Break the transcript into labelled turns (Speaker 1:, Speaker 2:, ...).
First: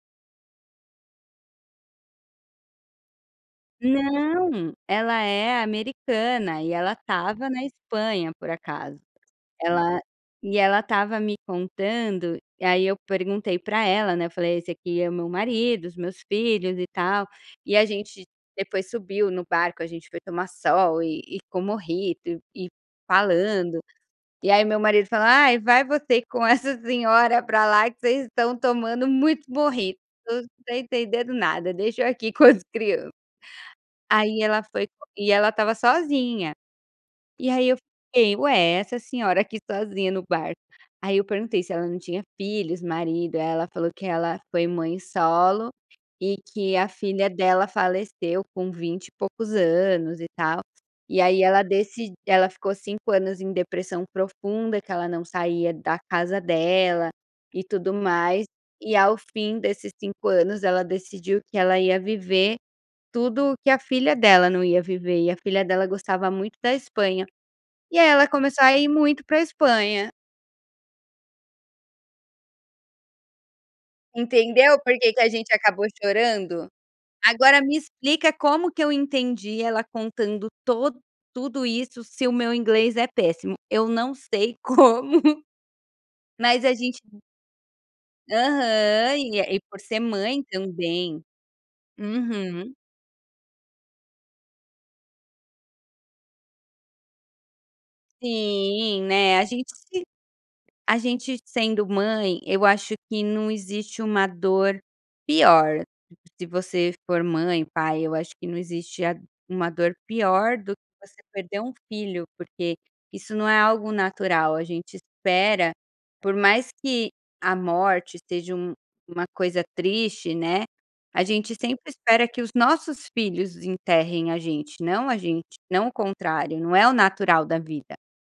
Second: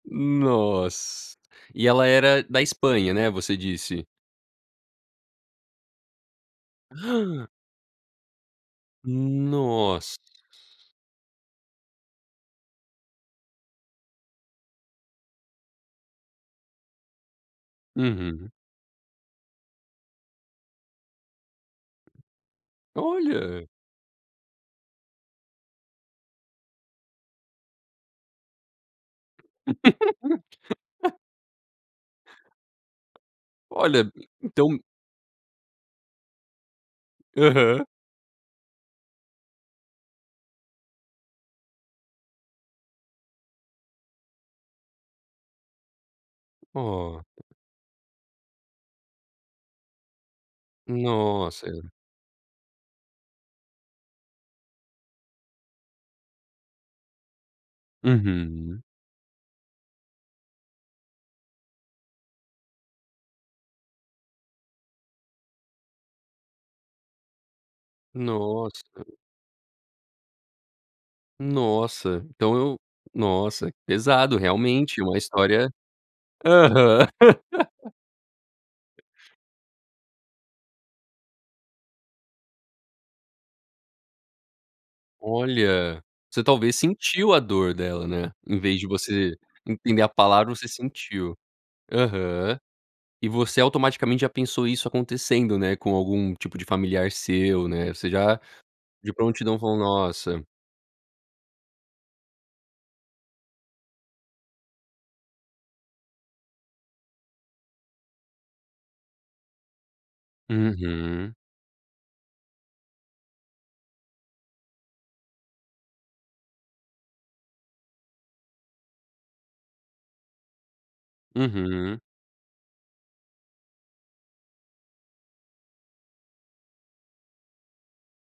Speaker 1: Nossa. E ela era da Espanha, né, você disse?
Speaker 2: Não, ela é americana e ela estava na Espanha por acaso, ela
Speaker 1: Nossa!
Speaker 2: e ela estava me contando. Aí eu perguntei para ela, né, eu falei: "Esse aqui é meu marido, os meus filhos e tal". E a gente
Speaker 1: Uhum.
Speaker 2: depois subiu no barco, a gente foi tomar sol e e com mojito e
Speaker 1: Olha.
Speaker 2: falando. E aí meu marido fala: "Ai, vai você com essa senhora para lá, que vocês estão tomando muito mojito, eu não estou entendendo nada, deixa eu aqui com as crianças".
Speaker 1: Olha,
Speaker 2: Aí ela
Speaker 1: então
Speaker 2: foi e ela estava sozinha, e aí eu
Speaker 1: Aham.
Speaker 2: fiquei: "Ué essa senhora aqui sozinha no barco". Aí eu perguntei se ela não tinha filhos, marido. Aí ela falou que ela foi mãe solo, e que a
Speaker 1: Oh.
Speaker 2: filha dela faleceu com vinte e poucos anos e tal. E aí ela
Speaker 1: Nossa [unintelligible]
Speaker 2: deci ela ficou 5 anos em depressão profunda, que ela não saía da casa dela e tudo mais.
Speaker 1: Uhum.
Speaker 2: E, ao fim desses 5 anos, ela decidiu que ela ia viver tudo o que a filha dela não ia viver, e a filha dela gostava muito da Espanha. E aí ela começou a
Speaker 1: Nossa.
Speaker 2: ir muito para Espanha.
Speaker 1: Nossa, então eu nossa, pesado.
Speaker 2: Entendeu por
Speaker 1: Realmente
Speaker 2: que
Speaker 1: uma
Speaker 2: que a gente
Speaker 1: história
Speaker 2: acabou chorando?
Speaker 1: Aham.
Speaker 2: Agora me explica como que eu entendi ela contando to tudo isso se o meu inglês é péssimo? Eu não sei como,
Speaker 1: Olha, você
Speaker 2: mas a
Speaker 1: talvez
Speaker 2: gente
Speaker 1: sentiu a dor dela, né, em vez de
Speaker 2: Aham,
Speaker 1: você
Speaker 2: e e por ser
Speaker 1: entender a
Speaker 2: mãe
Speaker 1: palavra você
Speaker 2: também.
Speaker 1: sentiu. Aham.
Speaker 2: Uhum.
Speaker 1: E você automaticamente já pensou isso acontecendo, né, com algum tipo de familiar seu, né, você já,
Speaker 2: Sim,
Speaker 1: de
Speaker 2: né, a
Speaker 1: prontidão
Speaker 2: gente
Speaker 1: falou:
Speaker 2: se
Speaker 1: "Nossa."
Speaker 2: a gente sendo mãe eu acho que não existe uma dor pior. Se você for mãe, pai, eu acho que não existe a uma dor pior do que você
Speaker 1: Uhum.
Speaker 2: perder um filho, porque isso não é algo natural. A gente espera, por mais que a morte seja um uma coisa triste, né, a gente sempre
Speaker 1: Uhum.
Speaker 2: espera que os nossos filhos enterrem a gente, não a gente não o contrário. Não é o natural da vida.